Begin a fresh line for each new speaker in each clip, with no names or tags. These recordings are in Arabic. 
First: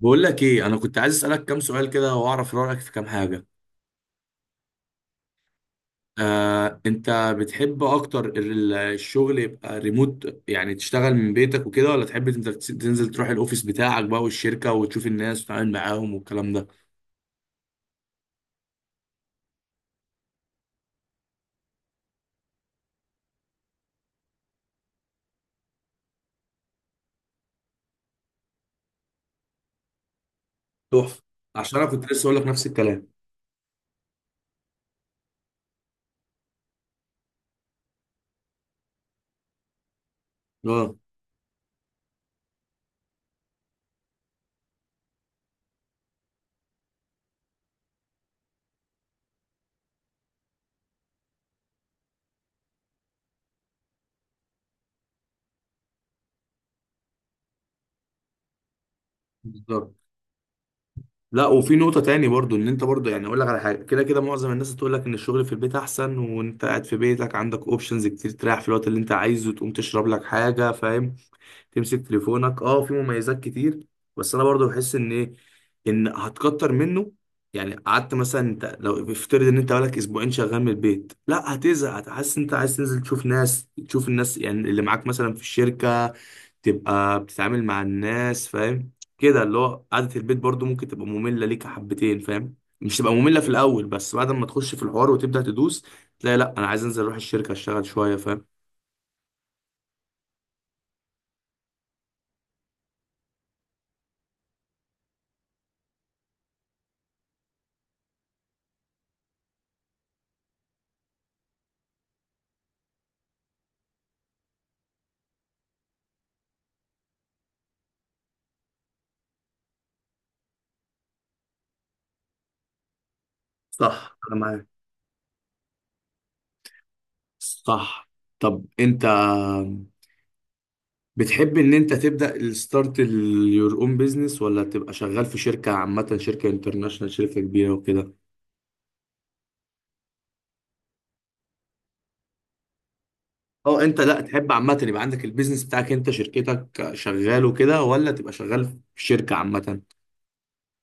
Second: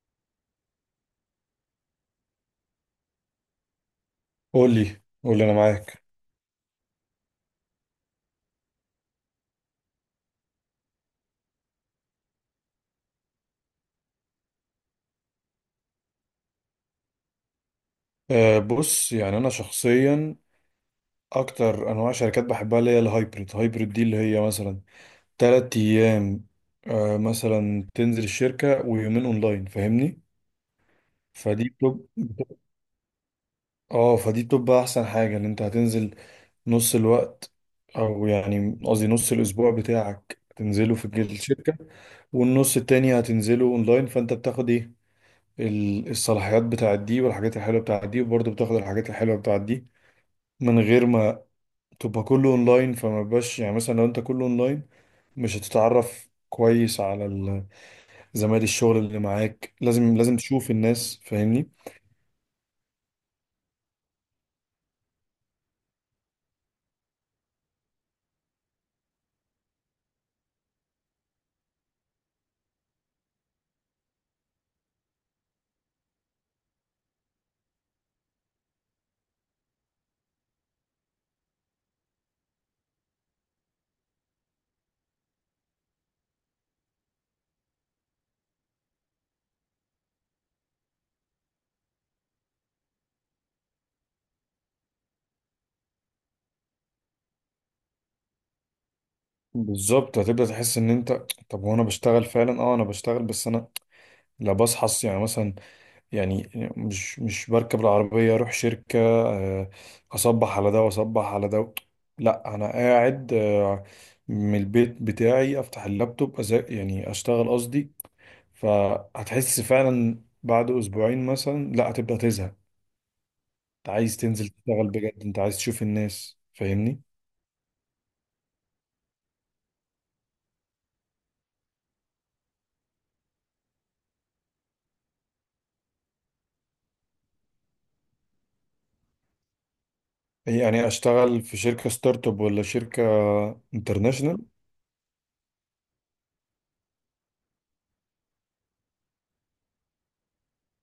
بقول لك ايه، انا كنت عايز اسالك كام سؤال كده واعرف رايك في كام حاجه.
قول لي، قول لي، انا معاك.
آه، انت بتحب اكتر الشغل يبقى ريموت، يعني تشتغل من بيتك وكده، ولا تحب انت تنزل تروح الاوفيس بتاعك بقى والشركه وتشوف الناس وتتعامل معاهم والكلام ده؟
بص يعني انا شخصيا اكتر انواع شركات بحبها اللي هي الهايبريد دي اللي هي مثلا 3 ايام. مثلا تنزل الشركة ويومين اونلاين، فاهمني؟
تحفه،
فدي
عشان انا كنت لسه اقول لك نفس الكلام.
اه فدي بتبقى احسن حاجة ان انت هتنزل نص الوقت، او يعني قصدي نص الاسبوع بتاعك
اه،
تنزله في الشركة، والنص التاني هتنزله اونلاين. فانت بتاخد ايه الصلاحيات بتاعت دي والحاجات الحلوه بتاعت دي، وبرضه بتاخد الحاجات الحلوه بتاعت دي من غير ما تبقى كله اونلاين. فما بقاش يعني مثلا لو انت كله اونلاين مش هتتعرف كويس على زمايل الشغل اللي معاك.
بالظبط.
لازم لازم تشوف الناس،
لا،
فاهمني؟
وفي نقطه تاني برضو، ان انت برضو يعني اقول لك على حاجه، كده كده معظم الناس تقول لك ان الشغل في البيت احسن، وانت قاعد في بيتك عندك اوبشنز كتير، تريح في الوقت اللي انت عايزه، تقوم تشرب لك حاجه، فاهم؟ تمسك تليفونك، اه في مميزات كتير. بس انا برضو بحس ان ايه، ان هتكتر منه. يعني قعدت مثلا، انت لو افترض ان انت بقالك اسبوعين شغال من البيت، لا هتزهق، هتحس انت عايز تنزل تشوف ناس، تشوف الناس يعني اللي معاك مثلا في الشركة، تبقى بتتعامل مع الناس، فاهم كده؟ اللي هو قعدة البيت برضو ممكن تبقى مملة ليك حبتين، فاهم؟ مش تبقى مملة في الاول، بس بعد ما تخش في الحوار وتبدأ تدوس، تلاقي لا انا عايز انزل اروح الشركة اشتغل شوية، فاهم؟
بالظبط هتبدأ تحس ان انت طب هو انا بشتغل فعلا. اه انا بشتغل بس انا لا، بصحى يعني مثلا، يعني مش بركب العربية اروح شركة. اصبح على ده واصبح على ده. لا، انا قاعد من البيت بتاعي افتح اللابتوب، يعني اشتغل قصدي. فهتحس فعلا بعد اسبوعين مثلا لا هتبدأ تزهق. انت
صح،
عايز
انا
تنزل
معاك.
تشتغل بجد، انت عايز تشوف الناس، فاهمني؟
صح. طب انت بتحب ان انت تبدأ الستارت يور اون بيزنس، ولا تبقى شغال في شركة عامة، شركة انترناشونال، شركة كبيرة وكده؟
يعني اشتغل في شركة ستارت اب ولا شركة
اه انت لا
انترناشونال؟
تحب عامة، يبقى عندك البيزنس بتاعك انت، شركتك شغال وكده، ولا تبقى شغال في شركة عامة؟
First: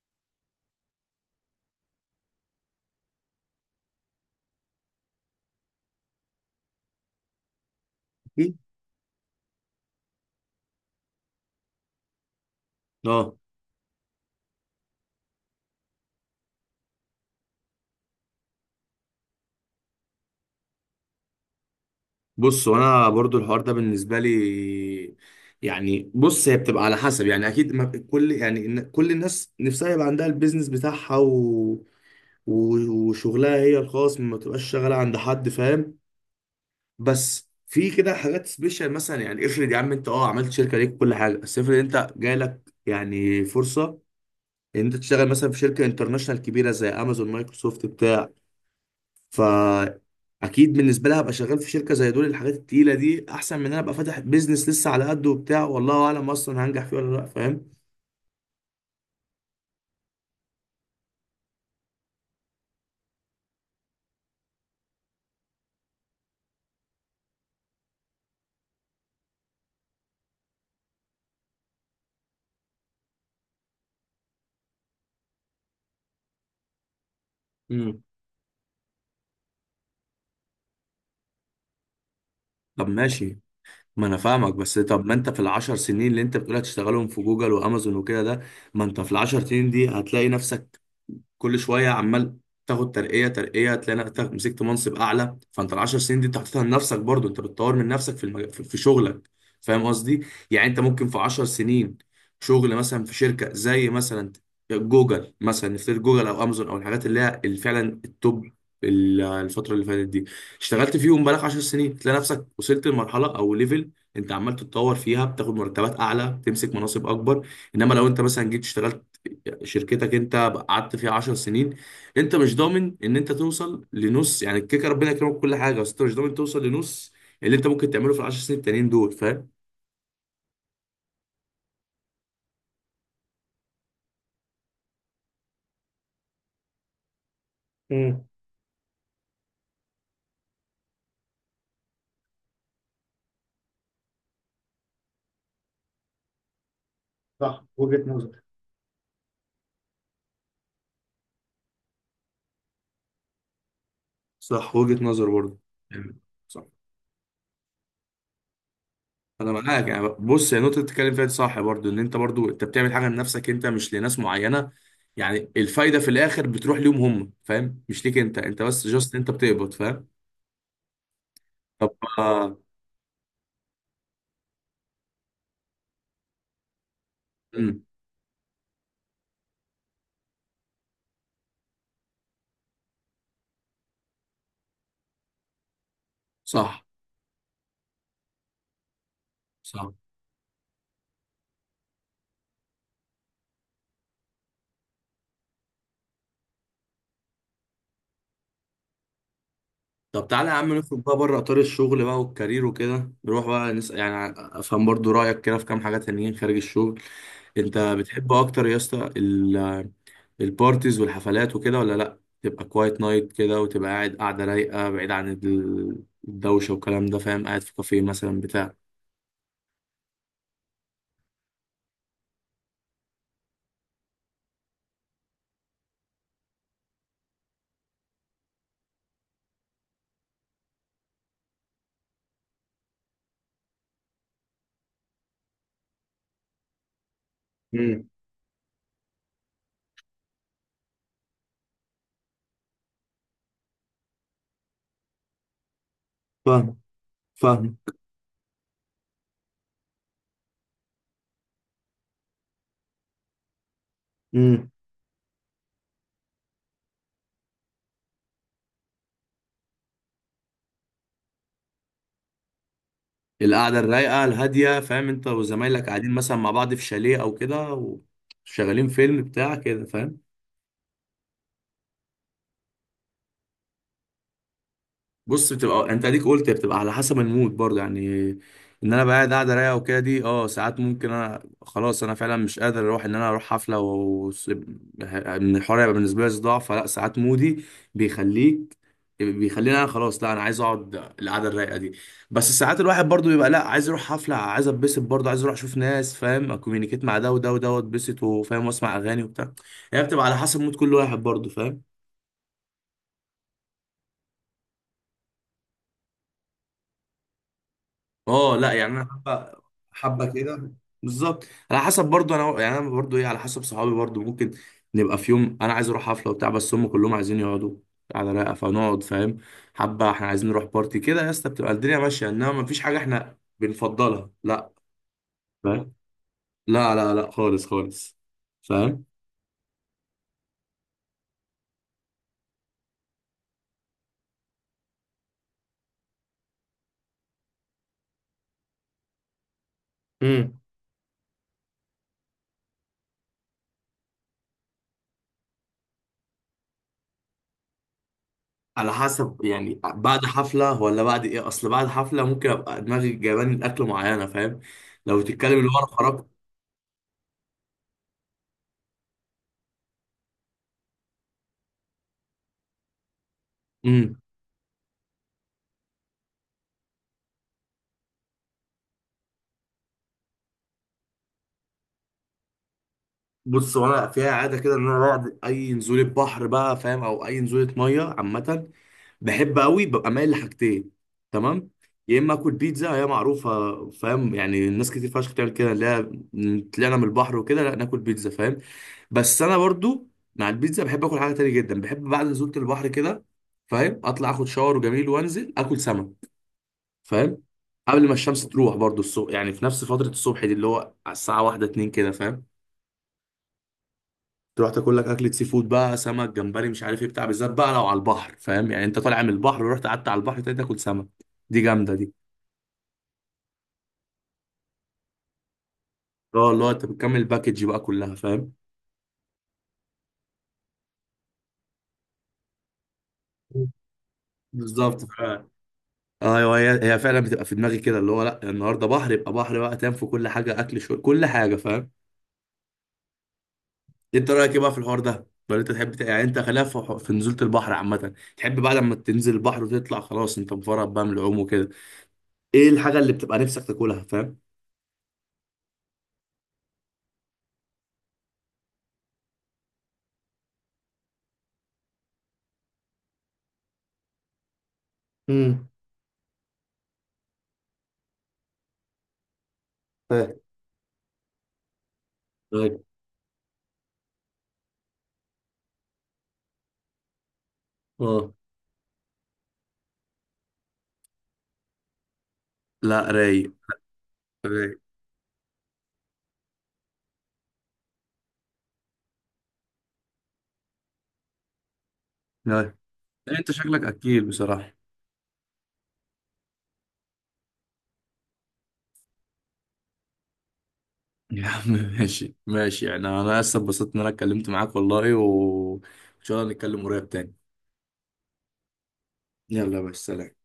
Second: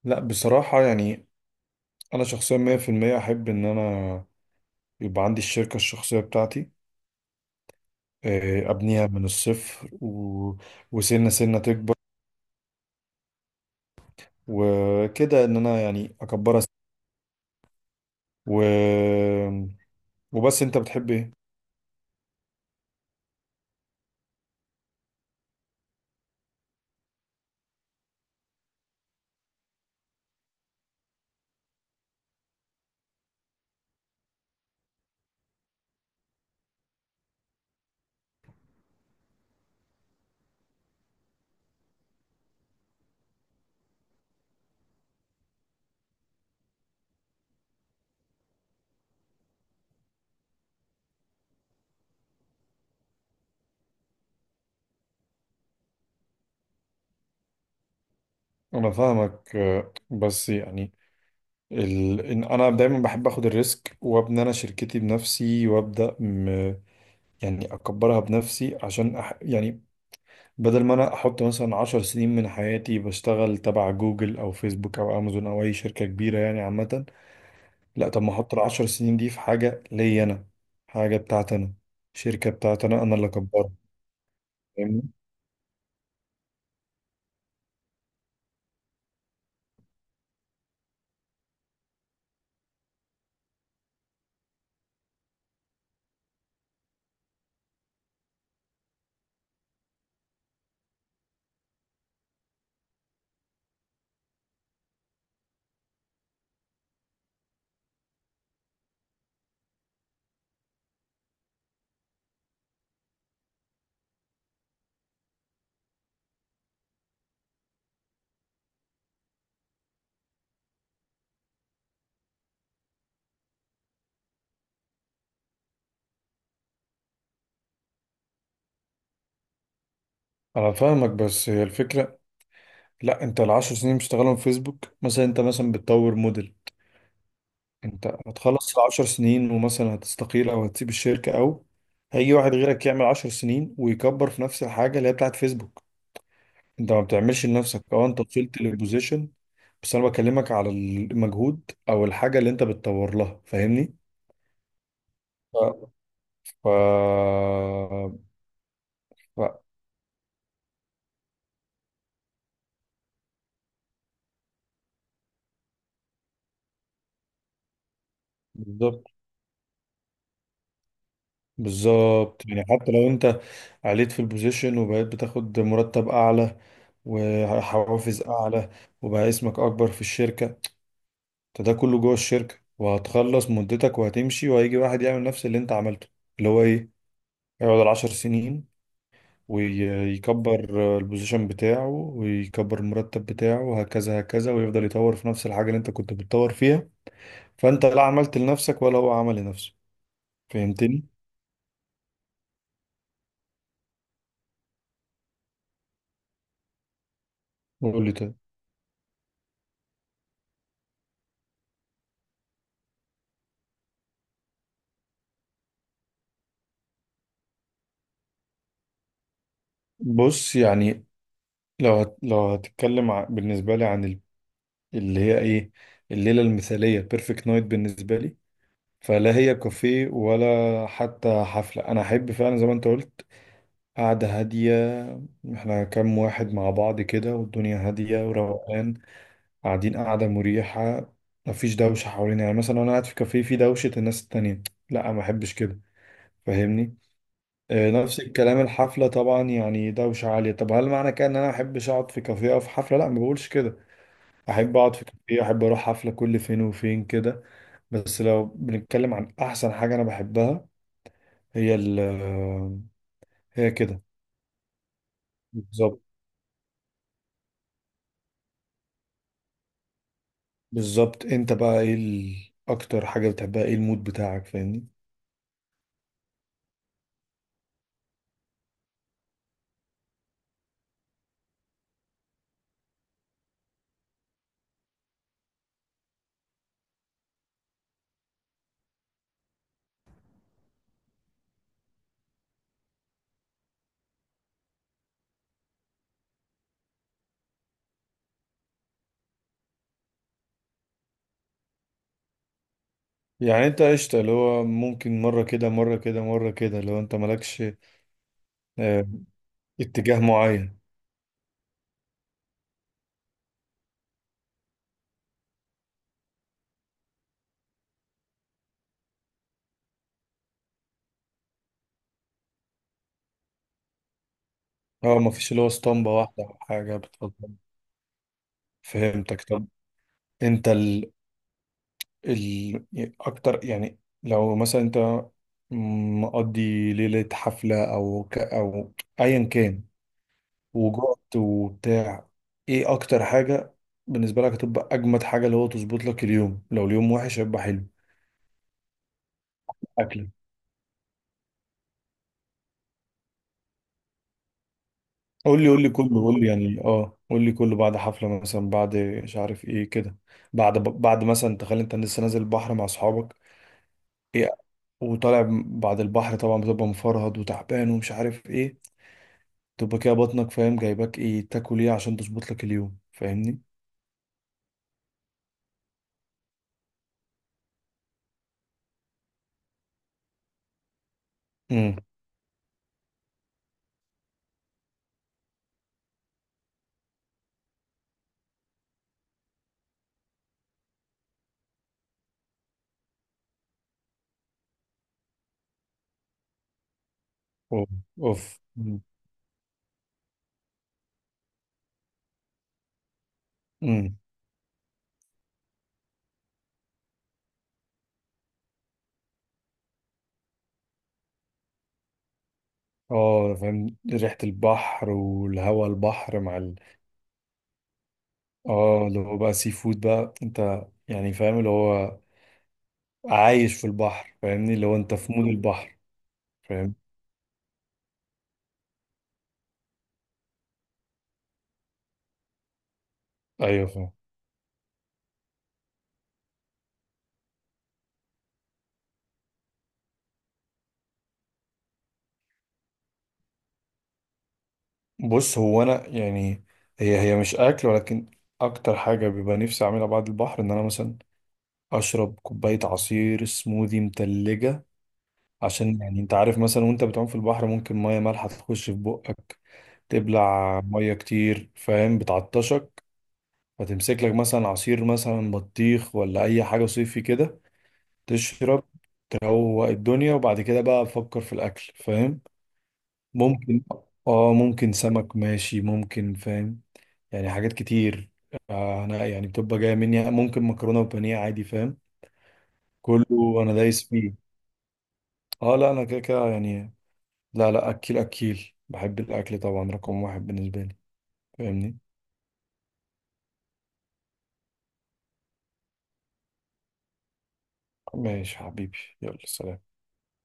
لا بصراحة يعني انا شخصيا 100% احب ان انا يبقى عندي الشركة الشخصية بتاعتي.
أكيد.
ابنيها من الصفر وسنة سنة تكبر
اه،
وكده. ان انا يعني اكبرها و... وبس، انت بتحب ايه؟
بص وانا برضو الحوار ده بالنسبه لي، يعني بص هي بتبقى على حسب، يعني اكيد ما كل يعني كل الناس نفسها يبقى عندها البيزنس بتاعها، وشغلها هي الخاص، ما تبقاش شغاله عند حد، فاهم؟ بس في كده حاجات سبيشال مثلا، يعني افرض يا عم انت اه عملت شركه ليك كل حاجه، بس افرض انت جاي لك يعني فرصه ان انت تشتغل مثلا في شركه انترناشونال كبيره زي امازون، مايكروسوفت، بتاع. فا اكيد بالنسبه لها ابقى شغال في شركه زي دول، الحاجات التقيله دي احسن من ان انا ابقى فاتح بيزنس لسه على قده وبتاع، والله اعلم اصلا هنجح فيه ولا لا، فاهم؟
انا فاهمك. بس يعني إن انا دايما بحب اخد الريسك وابني انا شركتي بنفسي، يعني اكبرها بنفسي عشان يعني بدل ما انا احط مثلا 10 سنين من حياتي بشتغل تبع جوجل او فيسبوك او امازون او اي شركة كبيرة يعني عامة.
امم.
لا، طب ما احط العشر سنين دي في حاجة ليا انا، حاجة بتاعت انا، شركة بتاعت
طب
انا، انا اللي
ماشي،
اكبرها،
ما انا فاهمك، بس طب
فاهمني؟
ما انت في العشر سنين اللي انت بتقول هتشتغلهم في جوجل وامازون وكده ده، ما انت في العشر سنين دي هتلاقي نفسك كل شويه عمال تاخد ترقيه ترقيه، تلاقي نفسك مسكت منصب اعلى، فانت العشر سنين دي انت حاططها لنفسك برضو، انت بتطور من نفسك في المج... في في شغلك، فاهم قصدي؟ يعني انت ممكن في عشر سنين شغل مثلا في شركه زي مثلا جوجل، مثلا نفترض جوجل او امازون، او الحاجات اللي هي اللي فعلا التوب الفتره اللي فاتت دي، اشتغلت فيهم بقالك 10 سنين، تلاقي نفسك وصلت لمرحله او ليفل انت عمال تتطور فيها، بتاخد مرتبات اعلى، بتمسك مناصب اكبر. انما لو انت مثلا جيت اشتغلت شركتك انت، قعدت فيها 10 سنين، انت مش ضامن ان انت توصل لنص يعني الكيكه، ربنا يكرمك كل حاجه، بس انت مش ضامن توصل لنص اللي انت ممكن تعمله في العشر سنين التانيين دول، فاهم؟
انا فاهمك بس هي الفكرة. لا، انت العشر سنين بتشتغلهم في فيسبوك مثلا، انت مثلا بتطور موديل. انت
امم.
هتخلص العشر سنين ومثلا هتستقيل او هتسيب الشركة، او هيجي واحد غيرك يعمل 10 سنين ويكبر في نفس الحاجة اللي هي بتاعت فيسبوك. انت ما بتعملش
صح،
لنفسك.
وجهة
اه انت
نظر.
وصلت للبوزيشن، بس انا بكلمك على المجهود او الحاجة اللي انت بتطور لها، فاهمني؟
صح، وجهة نظر برضه.
ف...
أمم. صح.
ف...
انا
ف...
معاك، يعني بص هي النقطه اللي بتتكلم فيها دي صح برضه، ان انت برضه انت بتعمل حاجه لنفسك انت، مش لناس معينه، يعني الفايده في الاخر بتروح ليهم هم، فاهم؟ مش ليك انت، انت بس
بالظبط،
جاست انت بتقبض، فاهم؟ طب
بالظبط،
آه.
يعني حتى لو انت عليت في البوزيشن وبقيت بتاخد مرتب اعلى
مم.
وحوافز اعلى وبقى اسمك اكبر في الشركة، انت ده كله جوه الشركة. وهتخلص مدتك وهتمشي، وهيجي واحد يعمل نفس اللي انت عملته. اللي هو
صح.
ايه؟ يقعد العشر سنين
صح.
ويكبر البوزيشن بتاعه ويكبر المرتب بتاعه، وهكذا هكذا، ويفضل يطور في نفس الحاجة اللي انت كنت بتطور فيها. فانت لا عملت لنفسك ولا هو عمل لنفسه.
طب تعالى يا عم نخرج
فهمتني؟
بقى بره اطار الشغل بقى والكارير وكده، نروح بقى نسأل يعني افهم برضو رايك كده في كام حاجه تانيين خارج الشغل. انت
قول لي
بتحب
طيب.
اكتر يا اسطى البارتيز والحفلات وكده، ولا لا تبقى كوايت نايت كده، وتبقى قاعد، قاعده رايقه بعيد عن الدوشه والكلام ده، فاهم؟ قاعد في كافيه مثلا بتاع.
بص يعني لو هتتكلم بالنسبة لي عن اللي هي ايه، الليلة المثالية، بيرفكت نايت بالنسبة لي، فلا هي كافيه ولا حتى حفلة. أنا أحب فعلا زي ما أنت قلت قعدة هادية، إحنا كام واحد مع بعض كده والدنيا
امم.
هادية وروقان، قاعدين قعدة مريحة، مفيش دوشة حوالينا. يعني مثلا أنا قاعد في كافيه في دوشة الناس التانية، لا ما أحبش كده،
فاهم.
فاهمني؟
فاهم.
نفس الكلام الحفلة، طبعا يعني دوشة عالية. طب هل معنى كده إن أنا ما أحبش أقعد في كافيه أو في حفلة؟ لا ما بقولش كده.
امم.
أحب أقعد في كافيه، أحب أروح حفلة كل فين وفين كده. بس لو بنتكلم عن أحسن حاجة أنا بحبها، هي هي
القعده
كده،
الرايقه الهاديه، فاهم، انت وزمايلك
بالظبط.
قاعدين مثلا مع بعض في شاليه او كده، وشغالين فيلم بتاع كده، فاهم؟
بالظبط. انت بقى ايه اكتر حاجة بتحبها؟ ايه المود بتاعك، فاهمني؟
بص بتبقى آه، انت اديك قلت بتبقى على حسب المود برضه، يعني ان انا بقى قاعد رايقه وكده دي، اه ساعات ممكن انا خلاص انا فعلا مش قادر اروح، ان انا اروح حفله و ان الحوار يبقى بالنسبه لي صداع، فلا ساعات مودي بيخليك، بيخليني انا خلاص لا انا عايز اقعد القعده الرايقه دي. بس ساعات الواحد برضه بيبقى لا عايز اروح حفله، عايز اتبسط برضه، عايز اروح اشوف ناس، فاهم، اكومينيكيت مع ده وده وده، واتبسط، وفاهم، واسمع اغاني وبتاع. هي بتبقى على حسب مود كل واحد برضه، فاهم؟
يعني انت قشطة، اللي هو ممكن مرة كده مرة كده مرة كده لو انت مالكش
اه لا، يعني انا
آه،
حبه
اتجاه
حبه كده،
معين.
بالظبط. على حسب برضو، انا يعني انا برضو ايه، على حسب صحابي برضو، ممكن نبقى في يوم انا عايز اروح حفله وبتاع، بس هم كلهم عايزين يقعدوا على رايقه، فنقعد، فاهم؟ حبه احنا عايزين نروح بارتي كده يا اسطى، بتبقى الدنيا ماشيه، انما مفيش حاجه احنا بنفضلها، لا.
اه مفيش اللي هو
فاهم؟
اسطمبة واحدة او
لا
حاجة
لا لا،
بتفضل.
خالص خالص. فاهم؟
فهمتك. طب انت ال... اكتر، يعني لو مثلا انت مقضي ليلة حفلة او ايا كان،
امم.
وجهد وبتاع، ايه اكتر حاجة بالنسبة لك هتبقى اجمد حاجة اللي هو تظبط لك اليوم؟ لو اليوم وحش هيبقى حلو.
على حسب، يعني بعد
اكله.
حفلة ولا بعد ايه؟ اصل بعد حفلة ممكن ابقى دماغي جايباني الاكل معينة، فاهم؟ لو تتكلم
قول
اللي
لي،
هو
قول
انا
لي كله،
خرجت.
قول لي يعني. اه قول لي كله. بعد حفلة مثلا، بعد مش عارف ايه كده، بعد مثلا تخيل انت لسه نازل البحر مع اصحابك،
مم.
ايه؟ وطالع بعد البحر طبعا بتبقى مفرهد وتعبان ومش عارف ايه. تبقى كده بطنك، فاهم، جايباك ايه تاكل ايه عشان تظبط لك اليوم، فاهمني؟
بص وانا فيها عاده كده، ان انا بعد اي نزوله بحر بقى، فاهم، او اي نزوله ميه عامه، بحب قوي، ببقى مايل لحاجتين، تمام؟
امم.
يا اما اكل بيتزا، هي معروفه، فاهم، يعني الناس كتير فشخ بتعمل كده، اللي هي طلعنا من البحر وكده، لا ناكل بيتزا، فاهم؟ بس انا برضو مع البيتزا بحب اكل حاجه تانية جدا، بحب بعد نزوله البحر كده، فاهم، اطلع اخد شاور وجميل، وانزل اكل سمك، فاهم؟
اوف.
قبل ما الشمس
اوف.
تروح برضو
امم.
الصبح، يعني في نفس فتره الصبح دي، اللي هو على الساعه واحدة اتنين كده، فاهم،
امم.
تروح تاكل لك اكله سي فود بقى، سمك، جمبري، مش عارف ايه، بتاع، بالذات بقى لو على البحر، فاهم، يعني انت طالع من البحر ورحت قعدت على البحر تاني تاكل سمك، دي جامده دي.
اه فاهم، ريحة البحر والهواء البحر
اه
مع
اللي هو انت بتكمل الباكج بقى كلها، فاهم؟
اه اللي هو بقى سي فود بقى. انت يعني فاهم اللي هو عايش في البحر، فاهمني؟ اللي هو
بالظبط
انت في مود
فعلا.
البحر.
ايوه، هي
فاهم.
هي فعلا بتبقى في دماغي كده، اللي هو لا النهارده بحر، يبقى بحر بقى، تنام في كل حاجه، اكل شويه، كل حاجه، فاهم؟
ايوه فاهم.
انت رايك ايه بقى في الحوار ده، ولا انت تحب يعني انت خلاف في نزوله البحر عامه؟ تحب بقى لما تنزل البحر وتطلع خلاص انت مفرط بقى من العوم وكده، ايه الحاجه اللي بتبقى نفسك تاكلها، فاهم؟
بص هو انا يعني هي مش اكل، ولكن اكتر حاجة بيبقى نفسي اعملها بعد البحر ان انا مثلا اشرب كوباية عصير سموذي متلجة.
امم.
عشان يعني انت عارف، مثلا وانت بتعوم في البحر ممكن مية مالحة تخش في بقك،
طيب.
تبلع مية كتير، فاهم،
طيب.
بتعطشك. فتمسك لك مثلا عصير مثلا بطيخ ولا اي حاجه صيفي كده.
اه
تشرب، تروق الدنيا، وبعد كده بقى فكر في الاكل، فاهم.
لا. رايق.
ممكن، اه
رايق.
ممكن سمك، ماشي، ممكن، فاهم. يعني حاجات كتير. انا يعني بتبقى جايه مني ممكن مكرونه وبانيه عادي، فاهم،
لا،
كله
انت
انا
شكلك
دايس
اكيل
فيه.
بصراحة.
اه لا انا كده كده يعني. لا لا، اكيل اكيل، بحب الاكل طبعا رقم واحد بالنسبه لي،
يا عم
فاهمني؟
ماشي، ماشي، يعني انا لسه اتبسطت ان انا اتكلمت معاك والله، وان شاء الله نتكلم قريب تاني.
ماشي حبيبي، يلا سلام.
يلا بس، سلام.